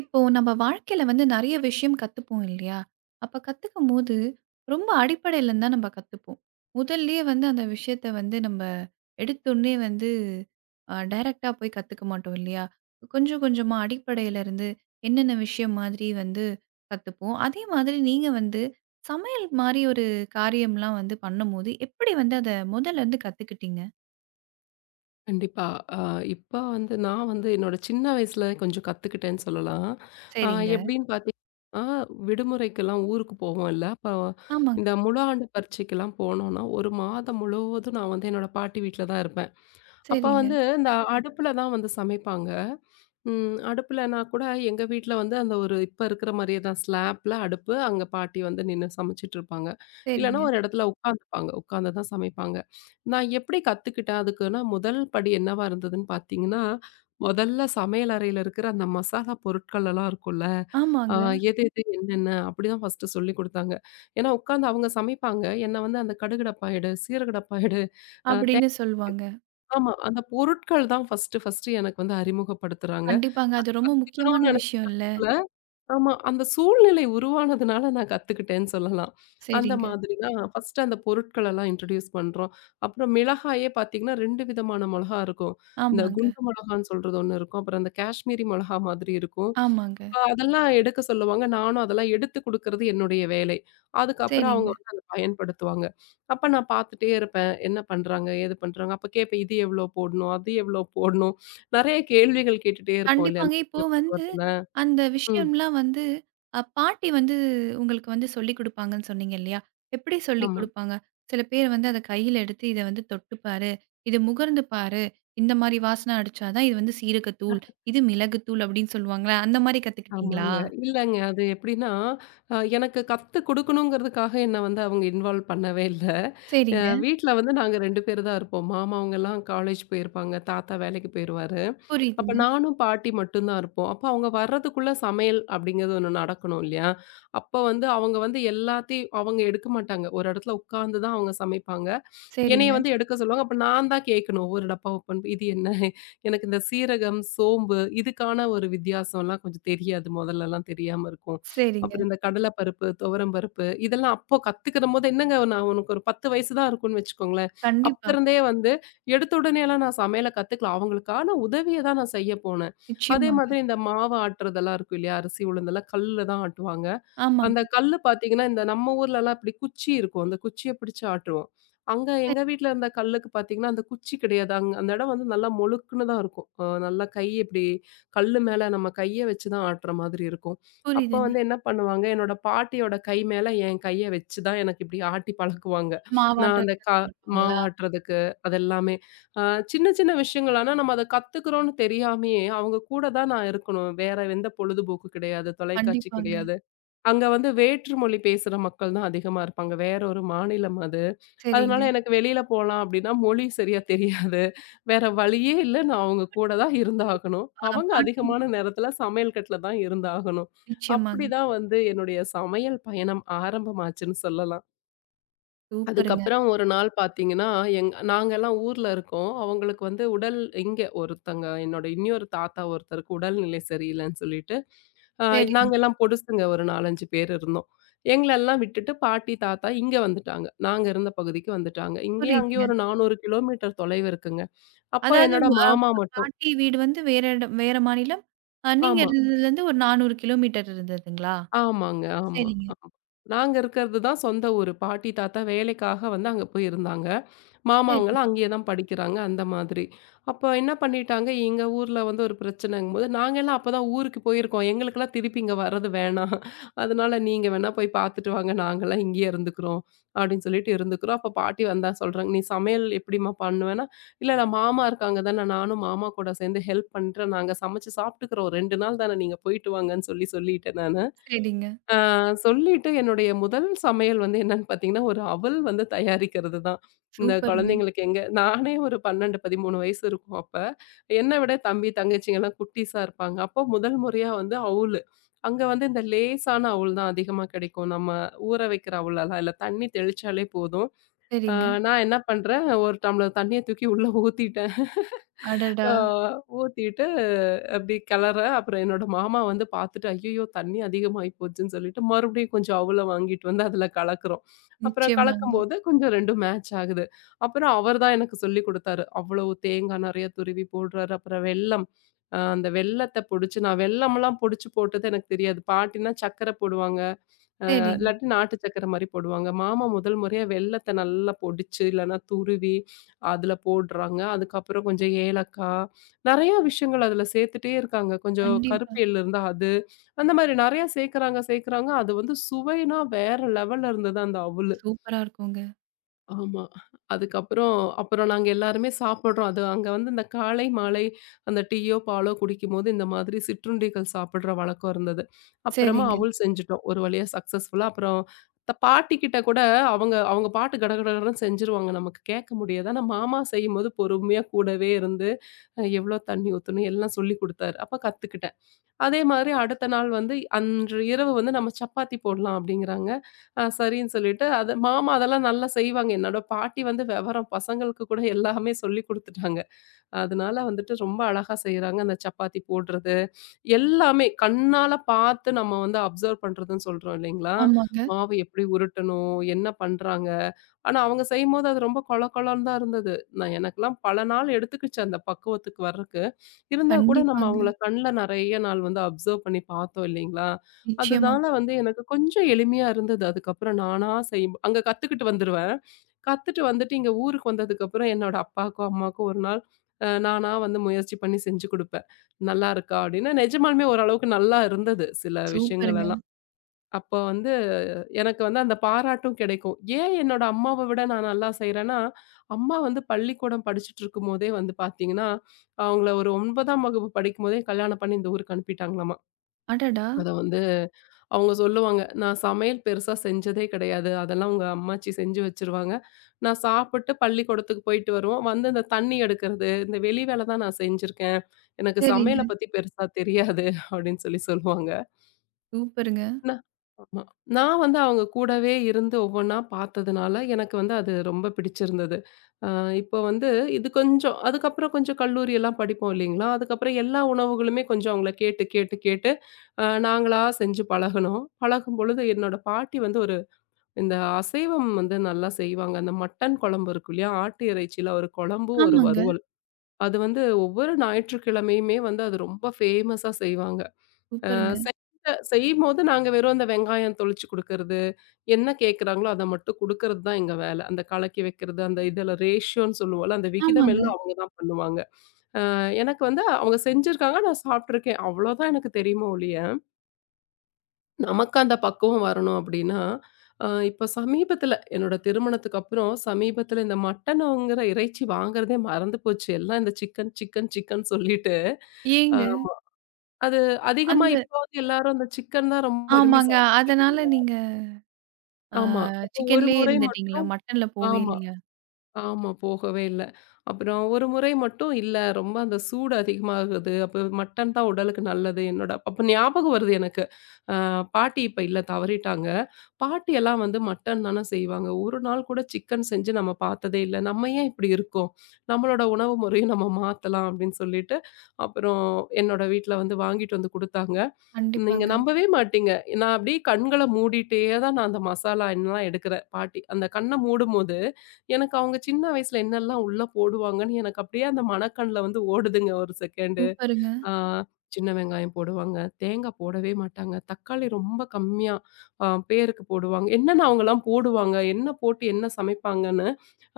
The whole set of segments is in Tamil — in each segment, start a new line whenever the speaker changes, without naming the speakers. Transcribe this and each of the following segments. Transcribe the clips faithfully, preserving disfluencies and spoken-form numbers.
இப்போ நம்ம வாழ்க்கையில வந்து நெறைய விஷயம் கத்துப்போம் இல்லையா? அப்ப கத்துக்கும்போது, ரொம்ப அடிப்படையில இருந்து தான் நம்ம கத்துப்போம். முதல்லயே வந்து அந்த விஷயத்த வந்து நம்ம எடுத்தோனே வந்து அ டைரக்ட்டா போய் கத்துக்க மாட்டோம் இல்லையா? கொஞ்சம் கொஞ்சமா அடிப்படையிலருந்து என்னென்ன விஷயம் மாதிரி வந்து கத்துப்போம். அதே மாதிரி நீங்க வந்து சமையல் மாரி ஒரு காரியம்லாம் வந்து பண்ணும்போது, எப்படி வந்து அத முதல்லருந்து கத்துக்கிட்டீங்க?
கண்டிப்பா. அ இப்ப வந்து நான் வந்து என்னோட சின்ன வயசுல கொஞ்சம் கத்துக்கிட்டேன்னு சொல்லலாம். அ
சரிங்க.
எப்படின்னு பார்த்தீங்கன்னா, விடுமுறைக்கெல்லாம் ஊருக்கு போவோம்ல. அப்ப
ஆமாங்க.
இந்த முழு ஆண்டு பரீட்சைக்கெல்லாம் போனோம்னா, ஒரு மாதம் முழுவதும் நான் வந்து என்னோட பாட்டி வீட்ல தான் இருப்பேன். அப்ப
சரிங்க,
வந்து இந்த அடுப்புல தான் வந்து சமைப்பாங்க. ம். அடுப்புலனா கூட எங்க வீட்ல வந்து அந்த ஒரு இப்ப இருக்கிற மாரியே தான் ஸ்லாப்ல அடுப்பு, அங்க பாட்டி வந்து நின்னு சமைச்சுட்ருப்பாங்க. இல்லன்னா
சரிங்க.
ஒரு இடத்துல உட்காந்துப்பாங்க. உட்காந்து தான் சமைப்பாங்க. நான் எப்படி கத்துக்கிட்டேன் அதுக்குன்னா, முதல் படி என்னவா இருந்ததுன்னு பார்த்தீங்கன்னா, முதல்ல சமையல் அறையில இருக்கிற அந்த மசாலா பொருட்கள் எல்லாம் இருக்கும்ல, அ
ஆமாங்க.
எது எது என்னென்ன அப்படிதான் ஃபர்ஸ்ட்டு சொல்லிக் குடுத்தாங்க. ஏன்னா உட்காந்து அவங்க சமைப்பாங்க. என்ன வந்து அந்த கடுகு டப்பா எடு, சீரக டப்பா எடு, அ தே
அப்படின்னு சொல்வாங்க.
ஆமா. அந்த பொருட்கள் தான் ஃபர்ஸ்ட்டு, ஃபர்ஸ்ட்டு எனக்கு வந்து அறிமுகப்படுத்துறாங்க.
கண்டிப்பாங்க. அது ரொம்ப முக்கியமான
கத்துக்கணும்னு நெனச்சு
விஷயம் இல்ல.
கத்துக்கல. ஆமா. அந்த சூழ்நிலை உருவானதுனால நான் கத்துக்கிட்டேன்னு சொல்லலாம். அந்த
சரிங்க.
மாதிரி தான் ஃபர்ஸ்ட்டு அந்த பொருட்களெல்லாம் இன்ட்ரோடியூஸ் பண்றோம். அப்புறம் மிளகாயே பார்த்தீங்கன்னா, ரெண்டு விதமான மொளகா இருக்கும். இந்த
ஆமாங்க,
குண்டு மொளகான்னு சொல்றது ஒண்ணு இருக்கும். அப்புறம் அந்த காஷ்மீரி மொளகா மாதிரி இருக்கும்.
ஆமாங்க.
அ அதெல்லாம் எடுக்க சொல்லுவாங்க. நானும் அதெல்லாம் எடுத்து குடுக்கறது என்னுடைய வேலை. அதுக்கப்புறம் அவங்க
சரிங்க.
வந்து அத பயன்படுத்துவாங்க. அப்ப நான் பார்த்துட்டே இருப்பேன். என்ன பண்றாங்க? ஏது பண்றாங்க? அப்ப கேட்பேன். இது எவ்வளோ போடணும்? அது எவ்வளோ போடணும்? நெறைய கேள்விகள் கேட்டுட்டே இருப்போம் இல்லையா?
கண்டிப்பாங்க.
அந்த
இப்போ
சின்ன
வந்து
பருவத்துல.
அந்த
ம்.
விஷயம்லாம் வந்து அ பாட்டி வந்து உங்களுக்கு வந்து சொல்லிக் குடுப்பாங்கன்னு சொன்னீங்க இல்லையா? எப்படி சொல்லிக்
ஆமா,
குடுப்பாங்க? சில பேர் வந்து அத கையில எடுத்து இத வந்து தொட்டு பாரு, இது முகர்ந்து பாரு, இந்த மாரி வாசனை அடிச்சா தான் இது வந்து சீரகத்தூள், இது மிளகுத்தூள் அப்படின்னு சொல்லுவாங்கல்ல. அந்த மாரி கத்துக்கிட்டீங்களா?
ஆமாங்க. இல்லங்க. அது எப்படின்னா, அ எனக்கு கத்து குடுக்கணுங்கிறதுக்காக என்ன வந்து அவங்க இன்வால்வ் பண்ணவே இல்ல. அ
சரிங்க.
வீட்ல வந்து நாங்க ரெண்டு பேர் தான் இருப்போம். மாமாவங்கலாம் காலேஜ் போயிருப்பாங்க. தாத்தா வேலைக்கு போயிருவாரு. அப்ப
புரியுதுங்க.
நானும் பாட்டி மட்டும் தான் இருப்போம். அப்ப அவங்க வர்றதுக்குள்ள சமையல் அப்படிங்கிறது ஒண்ணு நடக்கணும் இல்லையா? அப்ப வந்து அவங்க வந்து எல்லாத்தையும் அவங்க எடுக்க மாட்டாங்க. ஒரு இடத்துல உட்கார்ந்து தான் அவங்க சமைப்பாங்க. என்னைய
சரிங்க,
வந்து எடுக்க சொல்லுவாங்க. அப்ப நான் தான் கேட்கணும். ஒவ்வொரு டப்பா ஓப்பன் இது என்ன? எனக்கு இந்த சீரகம், சோம்பு இதுக்கான ஒரு வித்தியாசம்லாம் கொஞ்சம் தெரியாது. முதல்லலாம் தெரியாம இருக்கும்.
சரிங்க.
அப்புறம் இந்த கடலை பருப்பு, துவரம் பருப்பு இதெல்லாம் அப்போ கத்துக்கிறபோது என்னங்க நான் உனக்கு ஒரு பத்து வயசு தான் இருக்கும்னு வச்சுக்கோங்களேன். அப்ப
கண்டிப்பா.
இருந்தே வந்து எடுத்த உடனேலாம் நான் சமையல கத்துக்கல. அவங்களுக்கான உதவிய தான் நான் செய்ய போனேன். அதே
நிச்சயமாங்க.
மாதிரி இந்த மாவு ஆட்டுறதெல்லாம் இருக்கும் இல்லையா? அரிசி உளுந்தெல்லாம் கல்லுல தான் ஆட்டுவாங்க. அந்த
ஆமாங்க.
கல்லு பார்த்தீங்கன்னா, இந்த நம்ம ஊர்லலாம் இப்டி குச்சி இருக்கும். அந்த குச்சிய பிடிச்சு ஆட்டுவோம். அங்க
சரி,
எங்க வீட்ல இருந்த கல்லுக்கு பார்த்தீங்கன்னா, அந்த குச்சி கிடையாது. அங் அந்த இடம் வந்து நல்லா மொழுக்குன்னு தான் இருக்கும். அ நல்லா கை இப்டி கல்லு மேல நம்ம கைய வச்சு தான் ஆட்டுற மாதிரி இருக்கும். அப்ப
புரியுதுங்க.
வந்து என்ன பண்ணுவாங்க, என்னோட பாட்டியோட கை மேல என் கைய வச்சு தான் எனக்கு இப்டி ஆட்டி பழக்குவாங்க. நான்
மாவாட்டுறது
அந்த க
கத்துக் குடுப்பாங்களா?
மாவாட்டுறதுக்கு அதெல்லாமே. அ சின்ன சின்ன விஷயங்கள். ஆனா நம்ம அத கத்துக்கிறோம்னு தெரியாமயே, அவங்க கூட தான் நான் இருக்கணும். வேற எந்த பொழுதுபோக்கு கிடையாது, தொலைக்காட்சி
கண்டிப்பாங்க.
கிடையாது. அங்க வந்து வேற்று மொழி பேசுற மக்கள் தான் அதிகமா இருப்பாங்க. வேற ஒரு மாநிலம் அது. அதனால
சரிங்க.
எனக்கு வெளியில போலாம் அப்படின்னா, மொழி சரியா தெரியாது. வேற வழியே இல்ல. நான் அவங்க கூட தான் இருந்தாகணும்.
அ
அவங்க
பாட்டி
அதிகமான நேரத்துல சமையல் கட்டுல தான் இருந்தாகணும்.
நிச்சயமாங்க.
அப்படிதான் வந்து என்னுடைய சமையல் பயணம் ஆரம்பமாச்சுன்னு சொல்லலாம்.
சூப்பருங்க.
அதுக்கப்புறம் ஒரு நாள் பார்த்தீங்கன்னா, எங் நாங்கலாம் ஊர்ல இருக்கோம். அவங்களுக்கு வந்து உடல் இங்க ஒருத்தங்க என்னோட இன்னொரு தாத்தா ஒருத்தருக்கு உடல்நிலை சரியில்லன்னு சொல்லிட்டு, அ
சரிங்க.
நாங்கலாம் பொடுசுங்க ஒரு நான்கு, அஞ்சு பேர் இருந்தோம். எங்களெல்லாம் விட்டுட்டு பாட்டி, தாத்தா இங்க வந்துட்டாங்க. நாங்க இருந்த பகுதிக்கு வந்துட்டாங்க. இங்கேயும் அங்கேயும்
புரியுதுங்க.
ஒரு நானூறு கிலோமீட்டர் தொலைவு இருக்குங்க. அப்போ
அதாவது
என்னோட
உங்க அ
மாமா மட்டும்
பாட்டி வீடு வந்து வேற இடம் வேற மாநிலம். அ நீங்க
ஆமா.
இருந்ததுலருந்து ஒரு நானூறு கிலோமீட்டர் இருந்ததுங்களா?
ஆமாங்க. ஆமா,
சரிங்க,
ஆமா. நாங்க இருக்கிறது தான் சொந்த ஊரு. பாட்டி, தாத்தா வேலைக்காக வந்து அங்க போய் இருந்தாங்க. மாமா அவங்கலாம்
சரிங்க,
அங்கேயே தான் படிக்கிறாங்க, அந்த மாதிரி. அப்ப என்ன பண்ணிட்டாங்க, எங்க ஊர்ல வந்து ஒரு பிரச்சனைங்கும்போது, நாங்கலாம் அப்ப தான் ஊருக்கு போயிருக்கோம். எங்களுக்கெல்லாம் திருப்பி இங்க வர்றது வேணாம். அதனால நீங்க வேணா போய் பார்த்துட்டு வாங்க, நாங்கலாம் இங்கேயே இருந்துக்கிறோம், அப்படின்னு சொல்லிட்டு இருந்துக்கிறோம். அப்ப பாட்டி வந்தா சொல்றாங்க, "நீ சமையல் எப்படிம்மா பண்ணுவேன்னா?" "இல்ல, இல்ல மாமா இருக்காங்க தானே, நானும் மாமா கூட சேர்ந்து ஹெல்ப் பண்றேன். நாங்க சமைச்சு சாப்பிட்டுக்கிறோம். ரெண்டு நாள் தானே, நீங்க போயிட்டு வாங்கன்னு" சொல்லி சொல்லிட்டேன் நானு.
சரிங்க.
ஆ சொல்லிட்டு என்னுடைய முதல் சமையல் வந்து என்னன்னு பார்த்தீங்கன்னா, ஒரு அவல் வந்து தயாரிக்கிறது தான். இந்த
சூப்பருங்க.
குழந்தைங்களுக்கு எங்க நானே ஒரு பன்னிரண்டு, பதிமூன்று வயசு இருக்கும் அப்ப. என்ன விட தம்பி, தங்கச்சிங்கலாம் குட்டீஸா இருப்பாங்க. அப்போ முதல் முறையா வந்து அவுலு. அங்க வந்து இந்த லேசான அவுல் தான் அதிகமா கிடைக்கும். நம்ம ஊற வைக்கிற அவுலெல்லாம் இல்ல. தண்ணி தெளிச்சாலே போதும். ஆ
சரிங்க.
நான் என்ன பண்றேன், ஒரு டம்ளர் தண்ணிய தூக்கி உள்ள ஊத்திட்டேன்.
அடடா!
ஆ ஊத்திட்டு அப்படி கிளற, அப்புறம் என்னோட மாமா வந்து பார்த்துட்டு, "ஐயய்யோ! தண்ணி அதிகமாயி போச்சுன்னு" சொல்லிட்டு, மறுபடியும் கொஞ்சம் அவல வாங்கிட்டு வந்து அதில கலக்குறோம். அப்புறம்
நிச்சயமாங்க.
கலக்கும்போது கொஞ்சம் 2ம் மேட்ச் ஆகுது. அப்புறம் அவர் தான் எனக்கு சொல்லிக் குடுத்தாரு. அவ்வளவு தேங்காய் நெறைய துருவி போடுறாரு. அப்புறம் வெல்லம். அ அந்த வெல்லத்த பொடிச்சு நான் வெல்லம்லாம் பொடிச்சு போட்டது எனக்கு தெரியாது. பாட்டினா சர்க்கரை போடுவாங்க.
சரிங்க.
இல்லாட்டி நாட்டு சக்கரை மாரி போடுவாங்க. மாமா முதல் முறையா வெல்லத்த நல்லா பொடிச்சு, இல்லன்னா துருவி அதுல போடுறாங்க. அதுக்கப்புறம் கொஞ்சம் ஏலக்காய், நெறையா விஷயங்கள் அதுல சேர்த்துட்டே இருக்காங்க. கொஞ்சம்
கண்டிப்பா.
கருப்பு எள்ளு இருந்தா அது, அந்த மாரி நெறையா சேர்க்கறாங்க சேர்க்கறாங்க. அது வந்து சுவைனா வேற லெவல்ல இருந்தது அந்த அவுலு.
சூப்பரா இருக்குங்க.
ஆமா. அதுக்கப்புறம் அப்புறம் நாங்க எல்லாருமே சாப்பிடுறோம். அது அங்க வந்து இந்த காலை, மாலை அந்த டீயோ, பாலோ குடிக்கும்போது இந்த மாதிரி சிற்றுண்டிகள் சாப்பிடுற வழக்கம் இருந்தது. அப்புறமா
சரிங்க.
அவல் செஞ்சுட்டோம். ஒரு வழியா சக்சஸ்ஃபுல்லா. அப்புறம் த பாட்டிக்கிட்ட கூட அவங்க அவங்க பாட்டு கடகடகடன்னு செஞ்சுருவாங்க. நமக்கு கேட்க முடியாது. ஆனா, மாமா செய்யும்போது பொறுமையா கூடவே இருந்து, அ எவ்வளோ தண்ணி ஊத்தணும் எல்லாம் சொல்லிக் குடுத்தாரு. அப்ப கத்துக்கிட்டேன். அதே மாதிரி அடுத்த நாள் வந்து அன்று இரவு வந்து நம்ம சப்பாத்தி போடலாம் அப்படிங்கிறாங்க. அ சரின்னு சொல்லிட்டு அது மாமா அதெல்லாம் நல்லா செய்வாங்க. என்னோட பாட்டி வந்து விவரம் பசங்களுக்கு கூட எல்லாமே சொல்லிக் குடுத்துட்டாங்க. அதனால வந்துட்டு ரொம்ப அழகா செய்றாங்க. அந்த சப்பாத்தி போடுறது, எல்லாமே கண்ணால பார்த்து நம்ம வந்து அப்சர்வ் பண்றதுன்னு சொல்றோம் இல்லைங்களா?
ஆமாங்க.
மாவு எப்படி உருட்டணும்? என்ன பண்றாங்க? ஆனா, அவங்க செய்யும்போது அது ரொம்ப கொழ கொழன்னு தான் இருந்தது. நான் எனக்கெல்லாம் பல நாள் எடுத்துக்கிச்சு அந்த பக்குவத்துக்கு வர்றக்கு. இருந்தா கூட நம்ம
கண்டிப்பாங்க.
அவங்கள கண்ல நெறைய நாள் வந்து அப்சர்வ் பண்ணி பார்த்தோம் இல்லைங்களா?
நிச்சயமா.
அதுனால வந்து எனக்கு கொஞ்சம் எளிமையா இருந்தது. அதுக்கப்புறம் நானா செய்யும் அங்க கத்துக்கிட்டு வந்துருவேன். கத்துட்டு வந்துட்டு இங்க ஊருக்கு வந்ததுக்கப்புறம் என்னோட அப்பாவுக்கும், அம்மாவுக்கும் ஒரு நாள் அ நானா வந்து முயற்சி பண்ணி செஞ்சு குடுப்பேன். "நல்லாருக்கா?" அப்டின்னா, நெஜமாலுமே ஓரளவுக்கு நல்லா இருந்தது சில விஷயங்கள்
சூப்பருங்க.
எல்லாம். அப்போ வந்து எனக்கு வந்து அந்த பாராட்டும் கிடைக்கும். ஏன் என்னோட அம்மாவ விட நான் நல்லா செய்றேன்னா, அம்மா வந்து பள்ளிக்கூடம் படிச்சுட்டு இருக்கும்போதே வந்து பார்த்தீங்கன்னா, அவங்கள ஒரு 9ஆம் வகுப்பு படிக்கும்போதே கல்யாணம் பண்ணி இந்த ஊருக்கு அனுப்பிட்டாங்களாமா.
அடடா!
அத வந்து அவங்க சொல்லுவாங்க. நான் சமையல் பெருசா செஞ்சதே கிடையாது. அதெல்லாம் உங்க அம்மாச்சி செஞ்சு வச்சுருவாங்க. நான் சாப்பிட்டு பள்ளிக்கூடத்துக்கு போயிட்டு வருவோம். வந்து இந்த தண்ணி எடுக்கிறது, இந்த வெளி வேல தான் நான் செஞ்சிருக்கேன். எனக்கு சமையல
சரிங்க.
பத்தி பெருசா தெரியாது அப்படின்னு சொல்லி சொல்லுவாங்க.
சூப்பருங்க.
நா ஆமா. நான் வந்து அவங்க கூடவே இருந்து ஒவ்வொன்னா பார்த்ததுனால, எனக்கு வந்து அது ரொம்ப பிடிச்சிருந்தது. அ இப்போ வந்து இது கொஞ்சம் அதுக்கப்புறம் கொஞ்சம் கல்லூரியெல்லாம் படிப்போம் இல்லைங்களா? அதுக்கப்புறம் எல்லா உணவுகளுமே கொஞ்சம் அவங்கள கேட்டு, கேட்டு, கேட்டு அ நாங்களா செஞ்சு பழகுனோம். பழகும்பொழுது என்னோட பாட்டி வந்து ஒரு இந்த அசைவம் வந்து நல்லா செய்வாங்க. அந்த மட்டன் குழம்பு இருக்கும் இல்லையா? ஆட்டு இறைச்சியில ஒரு குழம்பும், ஒரு
ஆமாங்க.
வறுவல். அது வந்து ஒவ்வொரு ஞாயிற்றுக்கிழமையுமே வந்து அது ரொம்ப ஃபேமஸா செய்வாங்க. அ
சூப்பருங்க.
செய்த செய்யும்போது நாங்க வெறும் அந்த வெங்காயம் தொளிச்சு குடுக்கறது, என்ன கேட்கறாங்களோ அத மட்டும் குடுக்கறது தான் எங்க வேல. அந்த கலக்கி வைக்கிறது, அந்த இதுல ரேஷியோன்னு சொல்லுவோம்ல, அந்த விகிதம்
ஆமாங்க.
எல்லாம் அவங்க தான் பண்ணுவாங்க. அ எனக்கு வந்து அவங்க செஞ்சிருக்காங்க, நான் சாப்ட்டுருக்கேன். அவ்வளோதான் எனக்கு தெரியுமே ஒழிய, நமக்கு அந்த பக்குவம் வரணும் அப்டின்னா, அ இப்ப சமீபத்துல என்னோட திருமணத்துக்கு அப்புறம் சமீபத்துல இந்த மட்டனுங்கிற இறைச்சி வாங்குறதே மறந்து போச்சு. எல்லாம் இந்த சிக்கன், சிக்கன், சிக்கன் சொல்லிட்டு, அ
ஏங்க?
அது அதிகமா
அந்த
இப்போ வந்து எல்லாரும் அந்த சிக்கன் தான் ரொம்ப விரும்பி
ஆமாங்க.
சாப்பிடுறாங்க.
அதனால நீங்க அ
ஆமா. அப்போ ஒரு
சிக்கன்லயே
முறை மட்
இருந்துட்டீங்களா? மட்டன்ல போவே
ஆமா.
இல்லையா?
ஆமா. போகவே இல்ல. அப்புறம் ஒரு முறை மட்டும் இல்ல ரொம்ப அந்த சூடு அதிகமாகுது. அப்ப மட்டன் தான் உடலுக்கு நல்லது. என்னோட அப்ப ஞாபகம் வருது எனக்கு. அ பாட்டி இப்ப இல்ல தவறிட்டாங்க. பாட்டியெல்லாம் வந்து மட்டன் தானே செய்வாங்க. ஒரு நாள் கூட சிக்கன் செஞ்சு நம்ம பார்த்ததே இல்ல. நம்ம ஏன் இப்படி இருக்கோம்? நம்மளோட உணவு முறையும் நம்ம மாத்தலாம் அப்படின்னு சொல்லிட்டு, அப்புறம் என்னோட வீட்ல வந்து வாங்கிட்டு வந்து குடுத்தாங்க. நீங்க
கண்டிப்பாங்க.
நம்பவே மாட்டீங்க. நான் அப்படியே கண்கள மூடிட்டே தான் நான் அந்த மசாலா எல்லாம் எடுக்கிறேன். பாட்டி அந்த கண்ண மூடும்போது எனக்கு அவங்க சின்ன வயசுல என்னெல்லாம் உள்ள போடுவாங்கன்னு எனக்கு அப்படியே அந்த மனக்கண்ல வந்து ஓடுதுங்க ஒரு செகண்டு.
சூப்பருங்க,
ஆ சின்ன வெங்காயம் போடுவாங்க, தேங்காய் போடவே மாட்டாங்க, தக்காளி ரொம்ப கம்மியா அ பேருக்கு போடுவாங்க. என்னென்ன அவங்கலாம் போடுவாங்க, என்ன போட்டு என்ன சமைப்பாங்கன்னு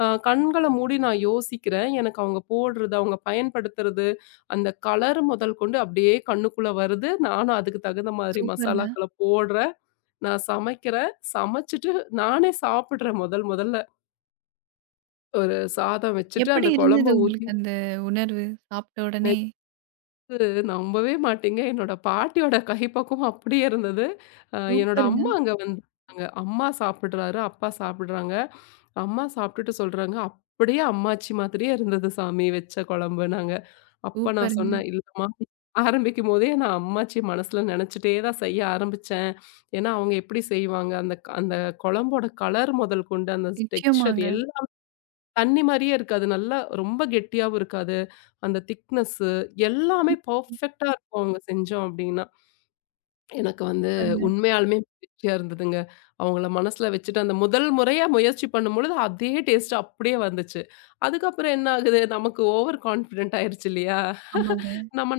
அ கண்கள மூடி நான் யோசிக்கிறேன். எனக்கு அவங்க போடுறது, அவங்க பயன்படுத்துறது, அந்த கலர் முதல் கொண்டு அப்படியே கண்ணுக்குள்ள வருது. நானும் அதுக்கு தகுந்த மாதிரி
சூப்பருங்க.
மசாலாக்கள போடுறேன். நான் சமைக்கிறேன். சமைச்சுட்டு நானே சாப்பிடுறேன் முதல் முதல்ல. ஒரு சாதம் வச்சுட்டு,
எப்படி
அந்த
இருந்தது
குழம்ப ஊத்தி
உங்களுக்கு அந்த உணர்வு? சாப்பிட்ட உடனே?
நேத்து நம்பவே மாட்டீங்க, என்னோட பாட்டியோட கைப்பக்குவம் அப்படியே இருந்தது. அ என்னோட
சூப்பருங்க,
அம்மா அங்க வந்தாங்க. அம்மா சாப்பிடுறாரு, அப்பா சாப்பிடுறாங்க. அம்மா சாப்பிட்டுட்டு சொல்றாங்க, "அப்படியே அம்மாச்சி மாதிரியே இருந்தது சாமி வச்ச குழம்புனாங்க." அப்ப நான்
சூப்பருங்க.
சொன்னேன், "இல்லம்மா" ஆரம்பிக்கும்போதே நான் அம்மாச்சி மனசுல நெனச்சுட்டே தான் செய்ய ஆரம்பிச்சேன். ஏன்னா, அவங்க எப்படி செய்வாங்க? அந்த க அந்த குழம்போட கலர் முதல் கொண்டு அந்த டெக்ஸ்சர்
நிச்சயமாங்க.
எல்லாம் தண்ணி மாரியே இருக்காது. நல்லா ரொம்ப கெட்டியாவும் இருக்காது. அந்த திக்னஸ்ஸு
கண்
எல்லாமே பெர்ஃபெக்ட்டா இருக்கும் அவங்க செஞ்சோம் அப்டின்னா. எனக்கு வந்து
சூப்பருங்க.
உண்மையாலுமே மகிழ்ச்சியா இருந்ததுங்க. அவங்கள மனசுல வச்சுட்டு அந்த முதல் முறையா முயற்சி பண்ணும்பொழுது அதே டேஸ்ட் அப்டியே வந்துச்சு. அதுக்கப்புறம் என்ன ஆகுது நமக்கு ஓவர் கான்ஃபிடென்ட் ஆயிருச்சு இல்லையா?
ஆமாங்க.
நம்ம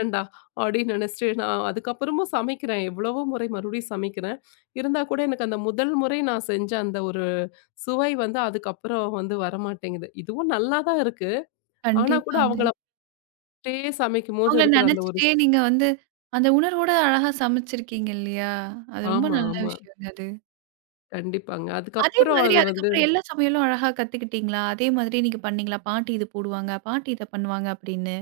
"வேண்டா" அப்படின்னு நினைச்சுட்டு நான் அதுக்கப்புறமும் சமைக்கிறேன். எவ்வளவோ முறை மறுபடியும் சமைக்கிறேன். இருந்தா கூட எனக்கு அந்த முதல் முறை நான் செஞ்ச அந்த ஒரு சுவை வந்து அதுக்கப்புறம் வந்து வரமாட்டேங்குது. இதுவும் நல்லா தான் இருக்கு. ஆனா கூட
கண்டிப்பாங்க.
அவங்கள போட்டே சமைக்கும்போது
அவங்கள
இருக்கிற அந்த ஒரு
நெனச்சுட்டே
சு-
நீங்க வந்து அந்த உணர்வோட அழகா சமைச்சிருக்கீங்க இல்லையா? அது ரொம்ப
ஆமா,
நல்ல
ஆமா.
விஷயங்க அது.
கண்டிப்பாங்க.
அதே
அதுக்கப்புறம்
மாதிரி
அது வந்து
அதுக்கப்புறம் எல்லா சமையலும் அழகா கத்துக்கிட்டீங்களா? அதே மாதிரி நீங்க பண்ணீங்களா? பாட்டி இது போடுவாங்க, பாட்டி இத பண்ணுவாங்க அப்படின்னு?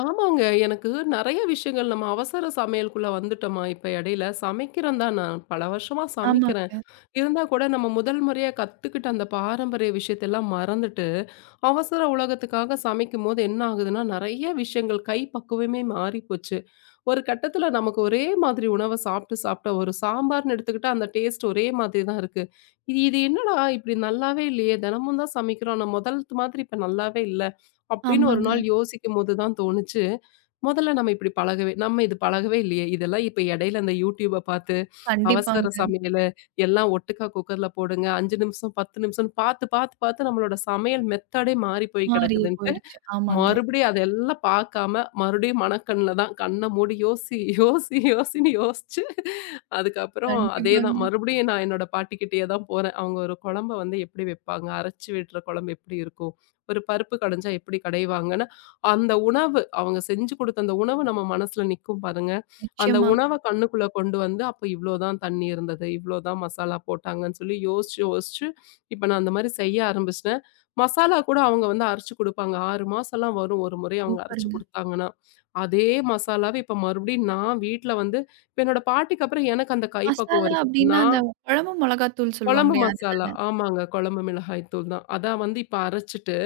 ஆமாங்க. எனக்கு நெறைய விஷயங்கள் நம்ம அவசர சமையலுக்குள்ள வந்துட்டோமா இப்ப இடையில. சமைக்கிறேன் தான் நான் பல வருஷமா சமைக்கிறேன்.
ஆமாங்க,
இருந்தா கூட நம்ம முதல் முறையா கத்துக்கிட்ட அந்த பாரம்பரிய விஷயத்தெல்லாம் மறந்துட்டு அவசர உலகத்துக்காக சமைக்கும்போது என்ன ஆகுதுன்னா, நெறைய விஷயங்கள் கை பக்குவமே மாறி போச்சு. ஒரு கட்டத்தில நமக்கு ஒரே மாதிரி உணவ சாப்பிட்டு, சாப்பிட்டு ஒரு சாம்பார்ன்னு எடுத்துக்கிட்டா அந்த டேஸ்ட் ஒரே மாதிரி தான் இருக்கு. இது இது என்னடா இப்படி நல்லாவே இல்லையே! தினமும் தான் சமைக்கிறோம். ஆனா முதல்த்து மாதிரி இப்ப நல்லாவே இல்ல. அப்படின்னு ஒரு
ஆமாங்க.
நாள் யோசிக்கும்போது தான் தோணுச்சு, முதல்ல நம்ம இப்படி பழகவே நம்ம இது பழகவே இல்லையே! இதெல்லாம் இப்ப இடையில அந்த YouTubeப பார்த்து அவசர
கண்டிப்பாங்க.
சமையலு, எல்லாம் ஒட்டுக்கா குக்கர்ல போடுங்க. அஞ்சு நிமிஷம், பத்து நிமிஷம்ன்னு பார்த்து, பார்த்து, பார்த்து நம்மளோட சமையல் மெத்தடே மாறி போய்
மாறியே
கிடக்குதுன்ட்டு,
போயிடுச்சு. ஆமாங்க.
மறுபடியும் அதெல்லாம் பார்க்காம, மறுபடியும் மனக்கண்ல தான் கண்ண மூடி யோசி, யோசி, யோசின்னு யோசிச்சு, அதுக்கப்புறம் அதேதான்
கண்டிப்பாங்க.
மறுபடியும் நான் என்னோட பாட்டிக்கிட்டயே தான் போறேன். அவங்க ஒரு குழம்ப வந்து எப்படி வைப்பாங்க? அரைச்சு விடுற குழம்பு எப்படி இருக்கும்? ஒரு பருப்பு கடைஞ்சா எப்படி கடைவாங்கன்னு, அந்த உணவு அவங்க செஞ்சு குடுத்த அந்த உணவு நம்ம மனசுல நிக்கும் பாருங்க. அந்த
நிச்சயமா.
உணவ கண்ணுக்குள்ள கொண்டு வந்து, அப்ப இவ்ளோ தான் தண்ணி இருந்தது, இவ்ளோ தான் மசாலா போட்டாங்கன்னு சொல்லி யோசிச்சு, யோசிச்சு இப்ப நான் அந்த மாரி செய்ய ஆரம்பிச்சுட்டேன். மசாலா கூட அவங்க வந்து அரைச்சு குடுப்பாங்க. ஆறு மாசம்லாம் வரும் ஒரு முறை அவங்க அரைச்சு
சூப்பருங்க.
குடுத்தாங்கன்னா. அதே மசாலாவ இப்ப மறுபடியும் நான் வீட்ல வந்து இப்ப என்னோட பாட்டிக்கு அப்புறம் எனக்கு அந்த கைப்பக்குவம்
மசாலா
இருக்கு. இப்ப
அப்டின்னா,
நான்
அந்த குழம்பு மிளகாத்தூள்
குழம்பு
சொல்லுவாங்களே
மசாலா
அதுதானே?
ஆமாங்க. குழம்பு மிளகாய் தூள் தான். அதான் வந்து இப்ப அரைச்சுட்டு,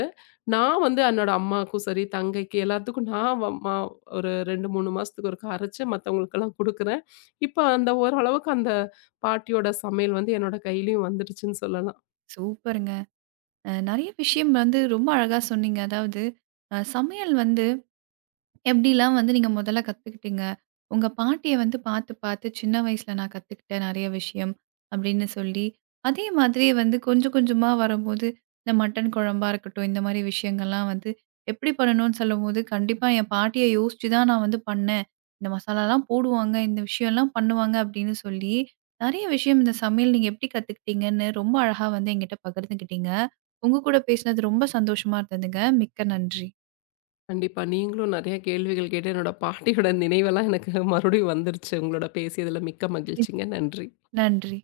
நான் வந்து என்னோட அம்மாக்கும் சரி, தங்கைக்கு எல்லாத்துக்கும் நான் வ மா ஒரு ரெண்டு, மூணு மாசத்துக்கு ஒருக்கா அரைச்சு மத்தவங்களுக்கெல்லாம் குடுக்குறேன். இப்ப அந்த ஓரளவுக்கு அந்த பாட்டியோட சமையல் வந்து என்னோட கையிலயும் வந்துடுச்சுன்னு சொல்லலாம்.
சூப்பருங்க. அ நெறைய விஷயம் வந்து ரொம்ப அழகா சொன்னீங்க. அதாவது, அ சமையல் வந்து எப்படிலாம் வந்து நீங்க முதல்ல கத்துக்கிட்டீங்க? உங்க பாட்டிய வந்து பார்த்து, பார்த்து சின்ன வயசுல நான் கத்துக்கிட்டேன் நெறைய விஷயம் அப்படின்னு சொல்லி, அதே மாதிரி வந்து கொஞ்சம் கொஞ்சமா வரும்போது, இந்த மட்டன் குழம்பா இருக்கட்டும், இந்த மாரி விஷயங்கள்லாம் வந்து எப்படி பண்ணணும்னு சொல்லும்போது, கண்டிப்பா என் பாட்டிய யோசிச்சு தான் நான் வந்து பண்ணேன். இந்த மசாலாலாம் போடுவாங்க, இந்த விஷயம்லாம் பண்ணுவாங்க அப்படின்னு சொல்லி, நெறைய விஷயம் இந்த சமையல் நீங்க எப்படி கத்துக்கிட்டீங்கன்னு ரொம்ப அழகா வந்து என்கிட்ட பகிர்ந்துக்கிட்டீங்க. உங்க கூட பேசினது ரொம்ப சந்தோஷமா இருந்ததுங்க. மிக்க நன்றி.
கண்டிப்பா. நீங்களும் நெறைய கேள்விகள் கேட்டு என்னோட பாட்டியோட நினைவெல்லாம் எனக்கு மறுபடியும் வந்துருச்சு. உங்களோட பேசியதுல மிக்க
மிக்
மகிழ்ச்சிங்க. நன்றி.
நன்றி.